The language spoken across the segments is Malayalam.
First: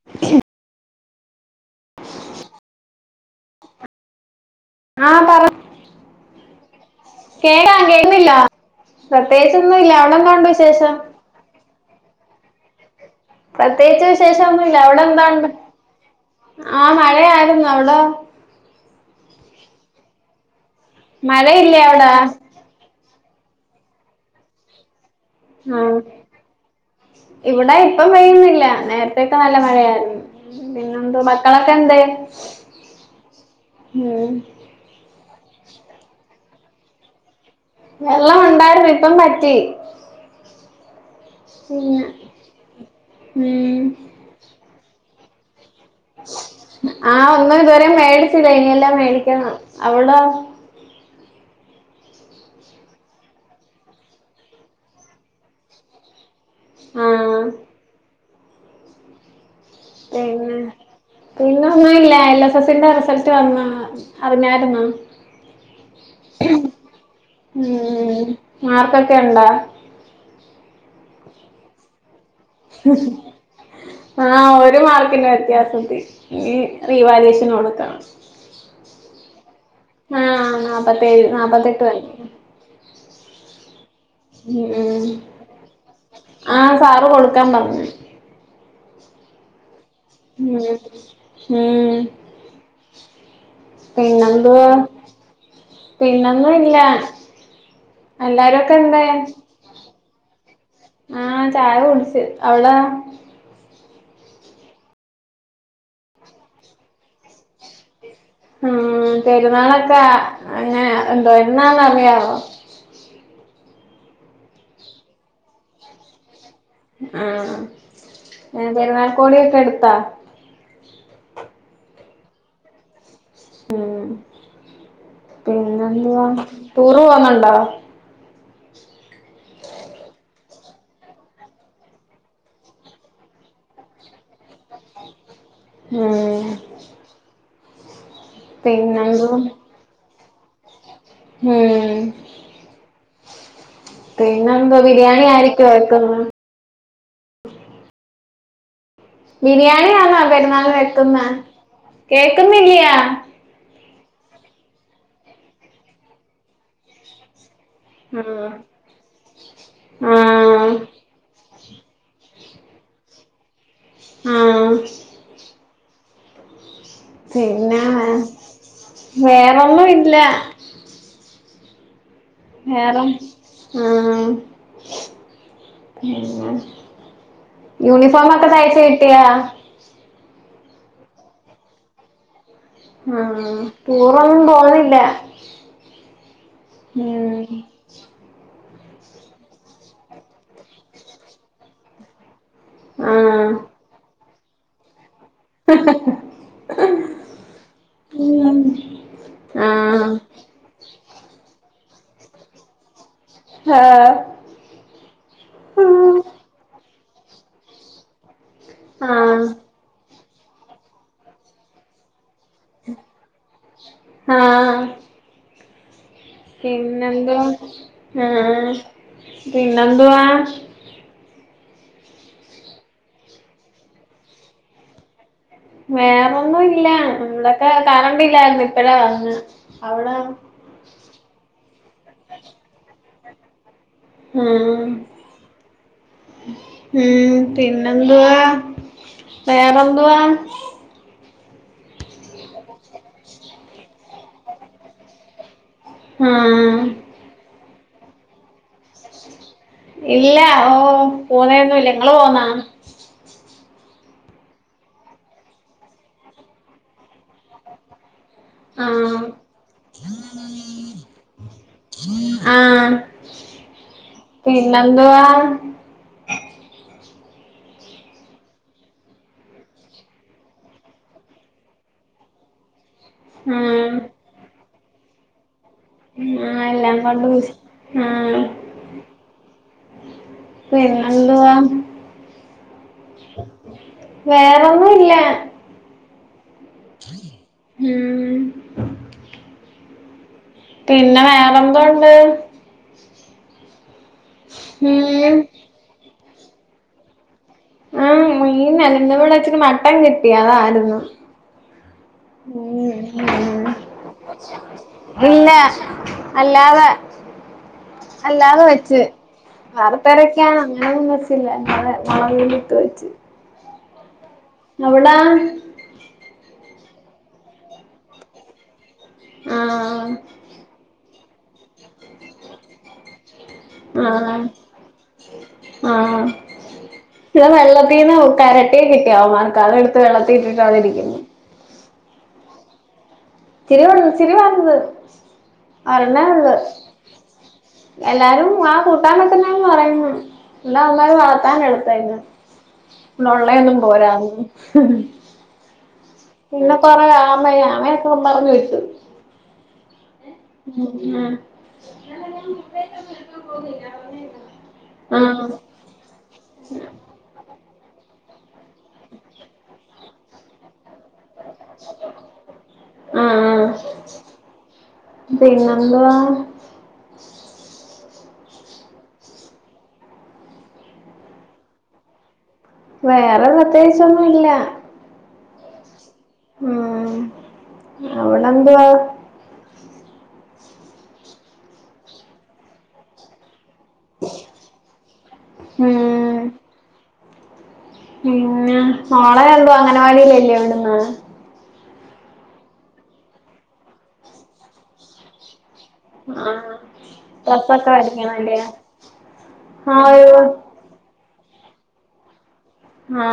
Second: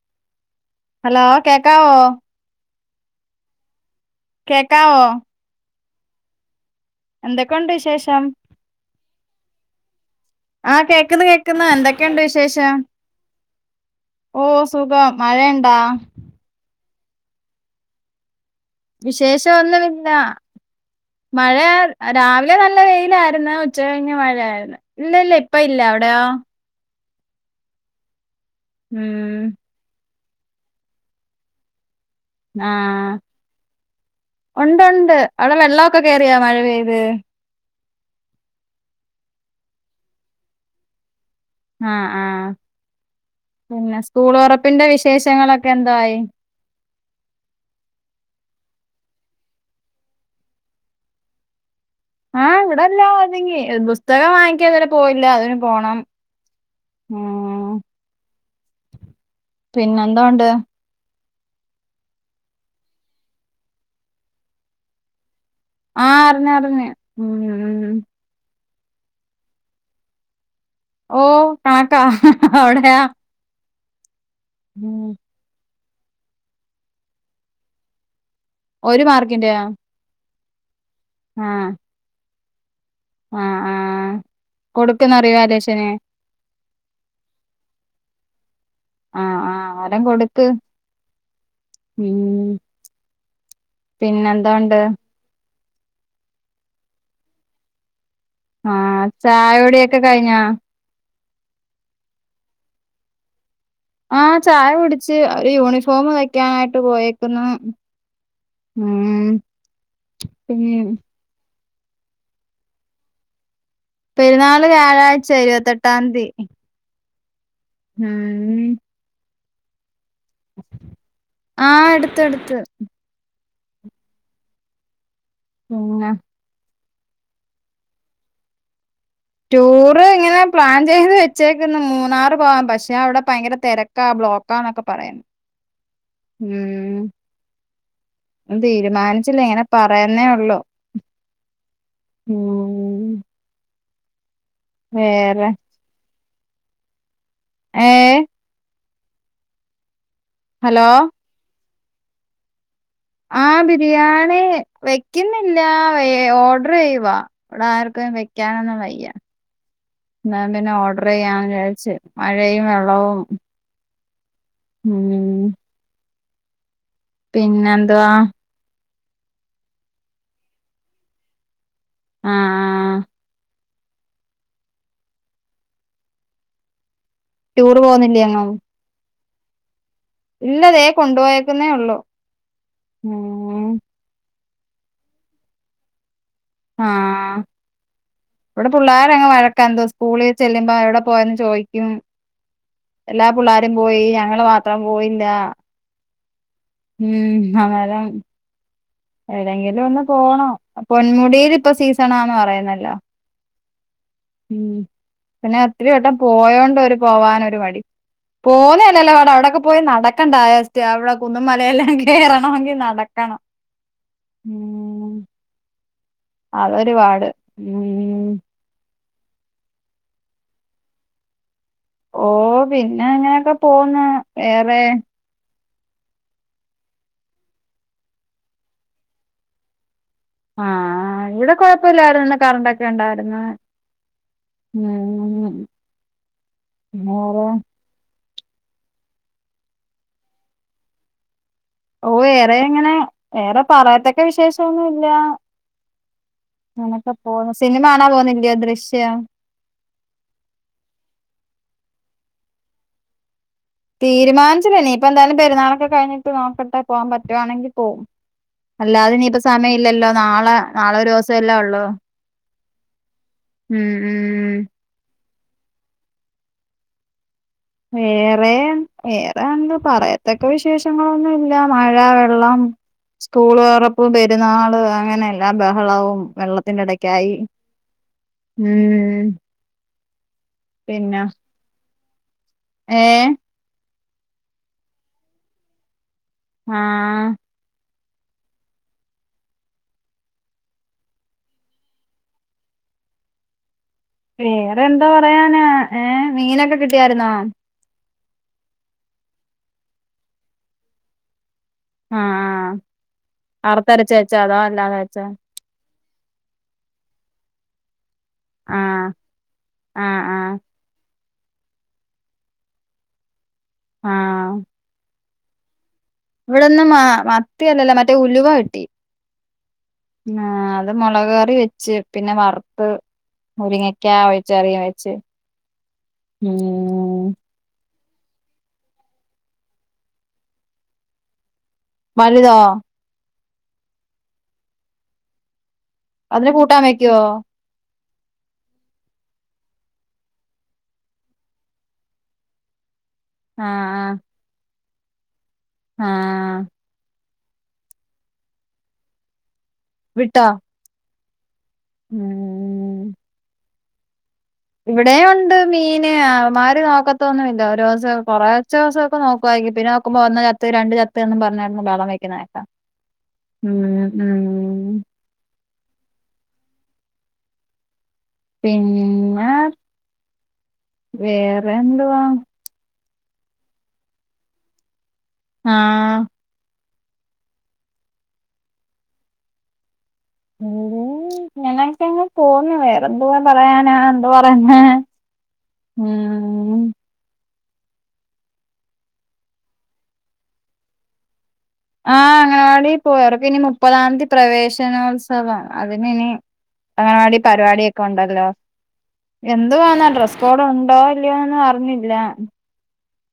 [unintelligible] ഹലോ കേക്കാവോ കേക്കാവോ എന്തൊക്കെയുണ്ട് കേടാ വിശേഷം കേക്ക്‌ണില്ല പ്രത്യേകിച്ചൊന്നും ഇല്ല അവിടെന്താ ഉണ്ട് വിശേഷം ക്കിന്ന് എന്തൊക്കെ ഉണ്ട് വിശേഷം. പ്രത്യേകിച്ച് ഓ വിശേഷന്നൂല്ല അവിടെ സുഖം എന്താണ്ട്. മഴയുണ്ടാ ആ മഴയായിരുന്നു അവിടൊ. വിശേഷ ഒന്നുമില്ല മഴ മഴയില്ലേ അവിടെ [unintelligible] രാവിൽ ഇല്ല നല്ല വെയിലായിര്ന്നു. ഉച്ചകഴിഞ്ഞു മഴ ആയിരുന്നു. ഇല്ല ഇല്ല ഇപ്പ ഇല്ല ആഹ് അവിടെയോ ഇവിടെ ഇപ്പ പെയ്യുന്നില്ല നേര്ത്തൊക്കെ ഉം നല്ല മഴയായിരുന്നു. പിന്നെന്തോ മക്കളൊക്കെ എന്തേ ആഹ് ഉണ്ട് ഉണ്ട് അവിടെ വെള്ളോക്കെ കേയറിയൊ മഴ പെയ്ത്. വെള്ളം ഉണ്ടായിരുന്നു ഇപ്പം വറ്റി പിന്നെ ആഹ് ആഹ് ഉം പിന്നെ സ്കൂൾ തൊറപ്പിൻ്റെ വിശേഷങ്ങളൊക്കെ എന്തായി. ആഹ് ഒന്നും ഇതുവരെ മേടിച്ചില്ല. ഇനിയെല്ലാം മേടിക്കണം അവ്ടെ. ആഹ് ഇവിടെ എല്ലാം ഒതുങ്ങി. പുസ്തകം വാങ്ങിക്കാന് ഇതരെ പോയില്ല. അതിന് പോണം. ആഹ് ഉം പിന്നെന്താ ഉണ്ട്. പിന്ന ഒന്നൂല്ല. എൽ എസ് എസിന്റെ റിസൾട്ട് വന്നു അറിഞ്ഞാരുന്നൊ. ആഹ് അറിഞ്ഞാര്ന്നേ. ഉം ഉം മാർക്കൊക്കെ ഉണ്ടാ. ഓ കണക്കാ ഔടെയൊ. ആഹ് ഒരു മാർക്കിന്റെ വ്യത്യാസത്തി റി റീവാലുവേഷൻ കൊടുക്കണം. ഒരു മാർക്കിന്റെയാ ആഹ് നാപ്പത്തേഴ് ആഹ് നാപ്പത്തെട്ട് [unintelligible] ആഹ് ആഹ് ഉം കൊടുക്കുന്നോ റിവാലേഷന് ആഹ് സാറ് കൊടുക്കാൻ പറന്നു ആഹ് ആഹ് അരം കൊടുക് ഉം ഉം പിന്നെന്തുവാ പിന്നെന്തോണ്ട് പിന്നൊന്നും ഇല്ല എല്ലാരും ഒക്കെ എന്തേ ആഹ് ചായകുടിയൊക്കെ കഴിഞ്ഞാ ആഹ് ചായ കുടിച്ച്, അവിടാ? ആഹ് ചായ കുടിച്ച്, യൂണിഫോം തയ്ക്കാനായിട്ട് പോയേക്കുന്നു ഹൂം ഉം പെരുന്നാളൊക്ക പിന്നെ അങ്ങന എന്തോ എന്നാന്നറിയാവോ? പെരുന്നാള് വ്യാഴാഴ്ച ഇരുപത്തെട്ടാം തീ ആഹ് ഉം പെരുന്നാൾ കോടിയൊക്കെ എടുത്താ ആഹ് എടുത്ത് എടുത്ത് ഉം പിന്നെ പിന്നെന്തുവാ ടൂറ് പോവുന്നുണ്ടോ ടൂറ് ഇങ്ങനെ പ്ലാൻ ചെയ്ത് വെച്ചേക്കന്ന് മൂന്നാറ് പോവാൻ പക്ഷെ അവിടെ ഭയങ്കര തെര ക്കാ ബ്ലോക്കാന്നൊക്കെ പറയുന്നു ഉം ഉം ന്നും പിന്നെന്തുവാ തീരുമാനിച്ചില്ല, ഇങ്ങനെ പറയുന്നേ ഉള്ളു ഉം ഉം പിന്നെന്താ ബിരിയാണി വേറെ ആയിരിക്കുവോ വക്കുന്നേ ഏഹ് ബിരിയാണിയാന്നോ പെരുന്നാളിന് ഹലോ വെക്കുന്ന. കേക്കുന്നില്യാ ആഹ് ബിരിയാണി വെക്കുന്നില്ല വേ ഓർഡർ ചെയ്യുവാ ഇവിടെ ആർ ക്കും ആഹ് വെക്കാനൊന്നും വയ്യ ഞാൻ ആഹ് പിന്നെ ഓർഡർ ചെയ്യാന്ന് വിചാരിച്ച്, മഴയും വെള്ളവും ആഹ് ഉം പിന്നെ പിന്നെന്തുവാ വേറൊന്നും ഇല്ല ആഹ് വേറൊന്നും ആഹ് പിന്നെ ടൂറ് പോകുന്നില്ലേ യൂണിഫോമൊക്കെ എങ്ങും തയ്ച്ച് കിട്ടിയാ ഇല്ല ദേ കൊണ്ടുപോയേക്കുന്നേ ഉള്ളു ആഹ് റ്റൂറൊന്നും പോകുന്നില്ല ആഹ് ഇവിടെ പിള്ളോരങ് വഴക്കാ എന്തോ സ്കൂളിൽ ചെല്ലുമ്പോ എവിടെ പോയന്ന് ചോദിക്കും എല്ലാ പിള്ളാരും പോയി, ഞങ്ങള് മാത്രം പോയില്ല ശ ശ ഉം അന്നേരം ഏടെങ്കിലും ഒന്ന് പോണം, പൊന്മുടിൽ ഇപ്പൊ സീസണാന്ന് പറയുന്നല്ലോ ആഹ് ഉം പിന്നെ ഒത്തിരി വട്ടം പോയോണ്ട് ഒരു പോവാനൊരു മടി. പോ വലല്ലല്ലോ പാട്, അവടക്കെ പോയി നടക്കണ്ടായോ സ്റ്റ അവിടെ കുന്നും മലയെല്ലാം കേറണെങ്കിൽ നടക്കണം ഉം അതൊരു പാട് പിന്നെന്തോ ഉം ആഹ് പിന്നെന്തുവാ ഓഹ് പിന്നെ ങ്ങനെയൊക്കെ പോന്ന് വേറെ വേറൊന്നുംല്ല ഇവിടൊക്കെ കറണ്ട് ഇല്ലായിരുന്നു ഇപ്പഴാ വന്നെ, അവടോ ആഹ് ഇവിടെ കൊഴപ്പില്ലാർന്നു കറണ്ടൊക്കെണ്ടായിരുന്നു ഉം ഉം വേറെ പിന്ന ന്തുവാ വേറെന്തുവാ ഓഹ് ഏറെങ്ങനെ വേറെ പറയത്തക്ക വിശേഷമൊന്നുല്ല ആഹ് പോണു. സിനിമ കാണാൻ പോകുന്നില്ലയോ ദൃശ്യം ഇല്ല ഓ പോണേന്നും ഇല്ല നിങ്ങള് പോന്നാ തീരുമാനിച്ചില്ല നീയിപ്പന്തായാലും പെുരുന്നാളൊക്കെ കഴിഞ്ഞിട്ട് നോക്കട്ടെ പോവാൻ പറ്റുവാണെങ്കിൽ പോവും ആഹ് അല്ലാതെയിനിപ്പ സമയമില്ലല്ലോ നാളെ നാളെ ഒരീസല്ലേയൊള്ളു ആഹ് ഉം ഉം പിന്നെന്തുവാ വേറേം വേറെയൊന്ന് പറയത്തക്ക വിശേഷങ്ങളൊന്നുമില്ല മഴ വെള്ളം ഉം സ്കൂളുതൊറപ്പ് പെരുന്നാള് അങ്ങനായി എല്ലാ ബഹളവും ആ എല്ലാം വെള്ളത്തിന്റെടക്കായി കൊണ്ടും ആ ഉം പിന്നെ പിന്നെന്തുവാ ഏ വേറൊന്നുമില്ലാ ആ ഉം പിന്നെ വേറെന്തോണ്ട് വേറെന്തോ ഉം പറയാന ഏ മീനൊക്കെ കിട്ടിയാരുന്നോ ആ മീനല്ല ഇവിടെച്ചിരി മട്ടൻ കിട്ടി അതാരുന്നു ആ ആ വറുത്തരച്ച് വെച്ചോ അതോ അല്ലാതെ വെച്ചോ അല്ലാ അല്ലാതെ അല്ലാതെ ആ വെച്ച് ആ ആ വറുത്തരക്കാൻ ഞാനൊന്നും വെച്ചില്ല അല്ലാതെ മൊളകുപൊടിയിട്ടു വച്ച് ആം എവിടാ ഇവിടൊന്നും മ മത്തിയല്ലല്ലോ മറ്റേ ഉലുവ കിട്ടി ആ ആ അത് മൊളകുകറി വെച്ച് പിന്നെ വറുത്ത് മുരിങ്ങക്കാ ആ വെച്ചുകറിയും വെച്ച് ഊം ട്ടീന്ന് കരട്ടിയെ കിട്ടി അവന്മാർക്ക് അതെടുത്ത് വെള്ളത്തിലിട്ടിട്ടാണ് ഇരിക്കുന്നത് വലുതോ ച്ചിരിവലുത് ച്ചിരിവലുത് അതിന് ഒരെണ്ണെയൊള്ളു കൂട്ടാൻ വെക്കുവോ എല്ലാരും ആ കൂട്ടാൻ വെക്കുന്നേന്നു പറയുന്നു എല്ലാം അവന്മാര് വളത്താൻ എടുത്തായിരുന്നു ആ ഇവിടെയോള്ളയൊന്നും പോരാന്ന് ആ പിന്നെ കൊറേ ആമയും ആമയൊക്കെ കൊണ്ടുനടന്നു വിട്ടു വിട്ടോ [unintelligible] ഉം ഇവിടേം ആഹ് ഒണ്ട് മീന് അവമ്മാര് നോക്കത്തൊന്നുമില്ല ഒരോസം കൊറച്ചു ദിവസൊക്കെ നോക്കാരിക്കും പിന്നെ നോക്കുമ്പോ ഒന്ന് ചത്ത് രണ്ട് ചത്ത് ചത്തുവെന്നും പറഞ്ഞുകെടന്നു ബഹളം വെക്കുന്നകേക്കാം ആഹ് ആഹ് ഉം ഉം പിന്നെന്തുവാ പിന്നെ വേറെന്തുവാ വേറെ പ്രത്യേകിച്ചൊന്നുമില്ലാ ആ ഉം അവിടെന്തുവാ ഞങ്ങളൊക്കെ അങ്ങു പോന്നു വെയർ എന്തുവാ പറയാനാ എന്തു പറയുന്നേ ഉം പിന്നെ മോളേഎന്തോ അംഗനവാടിയില്ലല്ലേ വിടുന്നേ ആ അംഗനവാടിപ്പോയി അവർക്കിനി മുപ്പതാം തീയതി പ്രവേശനോത്സ ത്സവം അതിനിനി ആഹ് അംഗനവാടി ഡ്രസ്സൊക്കെ പരിപാടിയൊക്കെ ഒണ്ടല്ലോ? മേടിക്കണല്ലേ ആഹ് എന്തുവേനം ഒരു ഡ്രസ്സ് കോഡ് ഉണ്ടോ ഇല്ലയോനൊന്നു അറിഞ്ഞില്ല. ഹാ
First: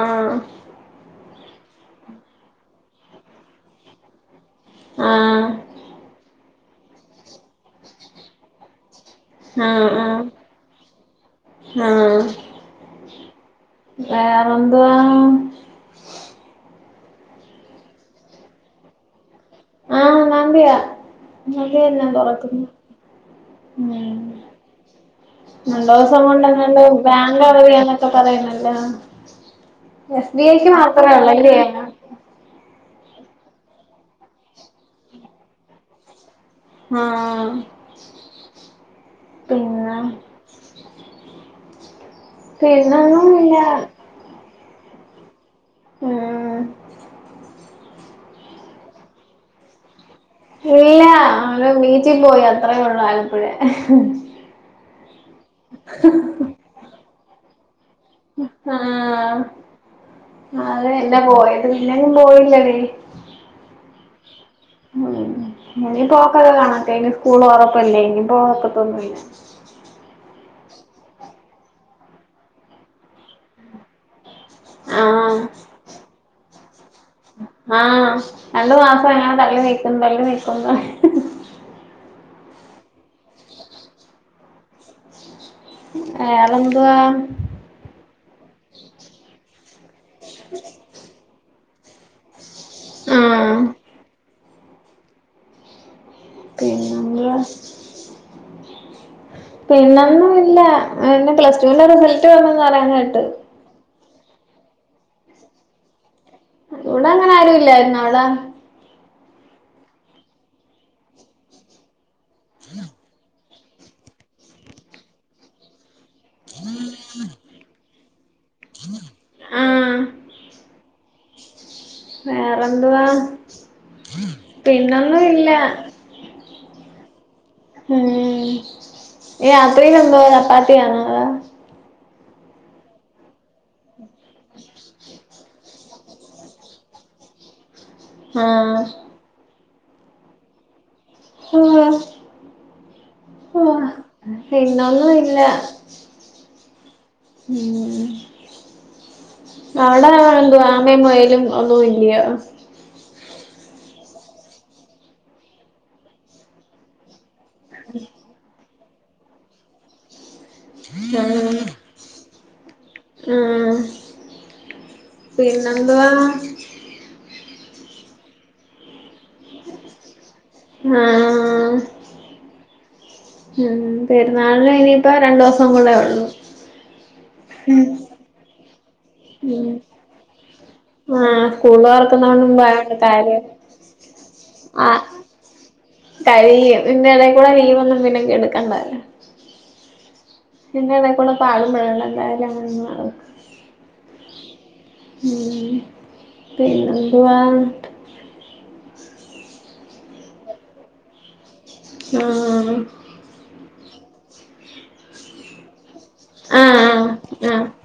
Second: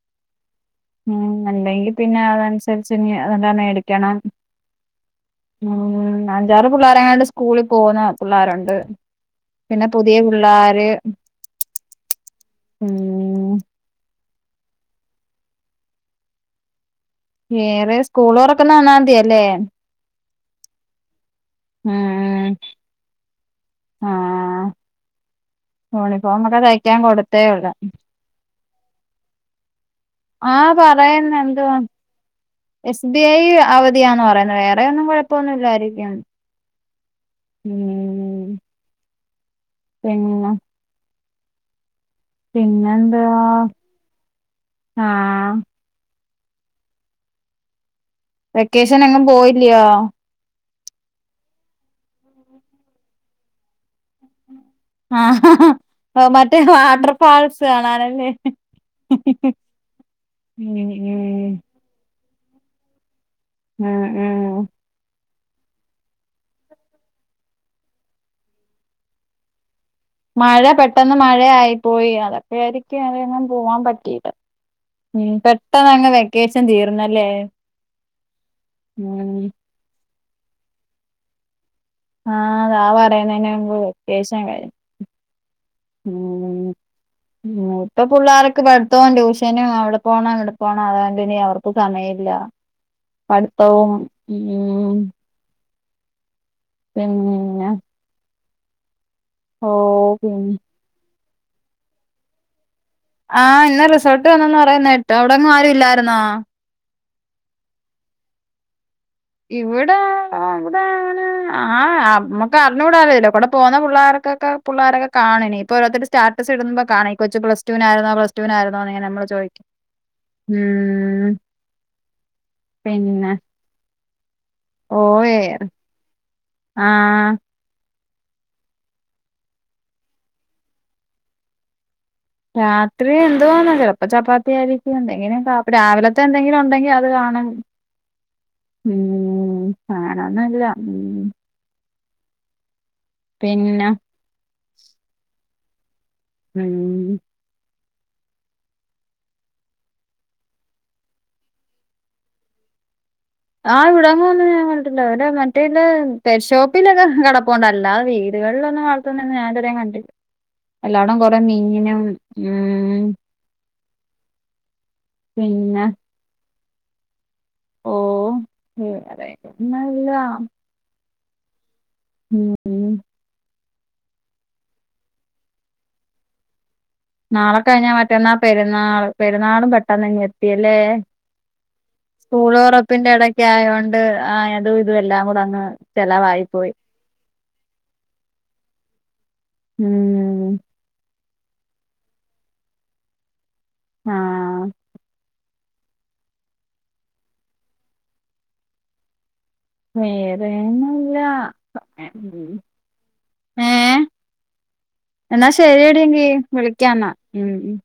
ഉം. ഉണ്ടങ്കിപിന്നെ അതനുസരിച്ച് ഇനി അതെല്ലാം മേടിക്കണം. ആഹ് ഉം അഞ്ചാറ് പിള്ളോരങ്ങാട്ട് സ്കൂളിൽ പോകുന്ന പിള്ളേരുണ്ട്. പിന്നെ ആഹ് ആഹ് പുതിയ പിള്ളോര്. ഉം വേറെന്താ വേറെ സ്കൂൾ തുറക്കുന്ന ഒന്നാന്തിയല്ലേ? ആ ഒന്നാന്തിയാ ഒന്നാന്തി തന്നാ ഉം തുറക്കുന്നേ. ഉം. ആഹ് രണ്ടു ദിവസം കൊണ്ട് യൂണിഫോം ഒക്കെ എങ്ങാണ്ട് തയ്ക്കാൻ ബാങ്ക് കൊടുത്തേ ഉള്ളൂ അവധിയാണന്ന് ഒക്കെ പറയുന്നല്ലോ? എസ് ബി ഐക്ക് ആഹ് മാത്രമേ പറയുന്ന ഉള്ളല്ലേ? എന്തുവാ എസ് ബി ഐ അവധി യാന്ന് പറയുന്നത് വേറെ ഒന്നും കുഴപ്പമൊന്നുമില്ലായിരിക്കും. ആഹ്പിന്നെ പിന്നെ പിന്നെന്താ പിന്നൊന്നുമില്ല ആഹ് ആ വെക്കേഷൻ എങ്ങുപോയില്ലയോ? ഇല്ല ഒരു ബീച്ചി പോയി അത്രേ ഉള്ളൂ ആലപ്പുഴേ. ആ ഹാ ഹാ മറ്റേ വാട്ടർ പാള്സ് കാണാനല്ലേ? ആഹ് ഹ്ഹ് എല്ലാരും പോയില്ലടി ഉം ഉം ഇനി പോക്കൊക്കെ കണക്കാ ഇനി സ്കൂള് തൊറപ്പല്ലേ ഇനി പോവാൻ ഒക്കത്തെന്നുമില്ല. മഴ പെട്ടെന്ന് മഴയായിപോയി അതൊക്കെ ആയിരിക്കും അതെങ്ങും പോവാൻ പറ്റിയില്ല. ഉം ആഹ് പെട്ടെന്ന് അങ് വെക്കേഷൻ തീർന്നല്ലേ? ആഹ് രണ്ടു മാസം ഉം എങ്ങനെ തള്ളി നീക്കുതള്ളി നീക്കുന്ന് പറഞ്ഞ് ആഹ് ദാ പറയുന്നെ മുമ്പ് വൈക്കേഷൻ കഴിഞ്ഞു. ഉം വേറെന്തുവാ? ഉം ഇപ്പൊ പിള്ളോർക്ക്പഠിത്തവും ട്യൂഷനും അവിടെ പോണം ഇവിടെ പോണം അത് കൊണ്ട്നി അവർക്ക് സമയമല്ല. ആഹ് പഠത്തവും ഉം പിന്നെ ഓ പിന്നൊന്നും പിന്നെ ഇല്ല പ്ലസ് ടുവിന്റെ റിസൾട്ട് വന്നന്ന് പറയുന്ന കേട്ട് ആഹ് ഇന്ന് റിസർട്ട് വന്നന്ന് പറയുന്ന കേട്ട് അവിടങ്ങും ആരും ഇല്ലായിരുന്നോ? ഇവിടെ അങ്ങനെ ആരു ഇല്ലായിരുന്നു. അവിടെ? ഇവിടെ ഇവിടാണ് ആ നമ്മക്ക് അറിഞ്ഞുടാലല്ലോ ഇവി പോകുന്ന പിള്ളേൊക്കൊക്കെ പിള്ളോരൊക്കെ കാണും. ഇനി ഇപ്പോ ഓരോരുത്തര് സ്റ്റാറ്റസ് ഇടുമ്പോൾ കാണാം. ഈ കൊച്ച് പ്ലസ് ടുവിനാരുന്നോപ്ലസ് ടുവിനായിരുന്നോ എന്ന് നമ്മൾ ചോദിക്കും. ആഹ് ഉം വേറെന്തുവാ? പിന്നൊന്നും ഇല്ല ഓയർ ആഹ് ഉം രാത്രിയിലെന്തു വാചപ്പാത്തിയാണോ? അതോ? രാത്രി എന്തുവാന്നോ ചെപ്പപ്പോ ചപ്പാത്തി അയിരിക്കുംഎന്തെങ്കിലും കാ ഇപ്പ രാവിലത്തെ എന്തെങ്കിലും ഉണ്ടെങ്കിൽ അത് കാണും ആഹ് ഉം അങ്ങനൊന്നുല്ല ഉം ആഹ് ഹാ പിന്നെ പിന്നൊന്നൂല്യ ഉം ഉം അവിടെ ആരണ്ട് ആമയും മുയലും ഒന്നുംല്യ ആഹ് ഇവിടെ ഒന്നും ഞാൻ കണ്ടിട്ടില്ല അവര് മറ്റേല് [unintelligible] ലൊക്കെ കട അതൊണ്ട് അല്ലാതെ വീടുകളിലൊന്നും വളർത്തുന്നന്ന് ഞാൻഇതുവരെകണ്ടില്ല എല്ലാടവും കൊറെ മീനും ഉം ഉം പിന്നെ പിന്നെന്താ ഓഹ് [unintelligible] ന്നല്ല ആഹ് ഉം ഉം ഉം പെരുന്നാൾന് ഇനിയിപ്പ രണ്ടു ദിവസം കൂടെ ഒള്ളൂ നാളെക്കഴിഞ്ഞാ മറ്റന്നാ പെരുന്നാള് പെരുന്നാളും ഉം പെട്ടെന്നിങ്ങെത്തിയല്ലേ ആഹ് സ്കൂള് തുറക്കുന്നോണ്ട് സ്കൂള് മുമ്പായോണ്ട് തുറപ്പിന്റെ കാര്യം ഇടക്കായോണ്ട് ആഹ് എ തും ഇതും ആഹ് എല്ലാം കൂടെ അങ്ങ് ചെലവായി പോയി കഴിയും ഇതിന്റെ ഇടയിൽ കൂടെ ലീവൊന്നും പിന്നെ ഉം പിന്നെടേക്കൂടെ പാലും പഴും എന്തായാലും [unintelligible] ആഹ് ഉം പിന്നെന്തുവാ വേറേന്നുല്ല [unintelligible] ആഹ് ഏഹ് എന്നാ ശരിയെടീ എങ്കി വിളിക്കാംന്നാ ആഹ് ഉം ആഹ് ഉം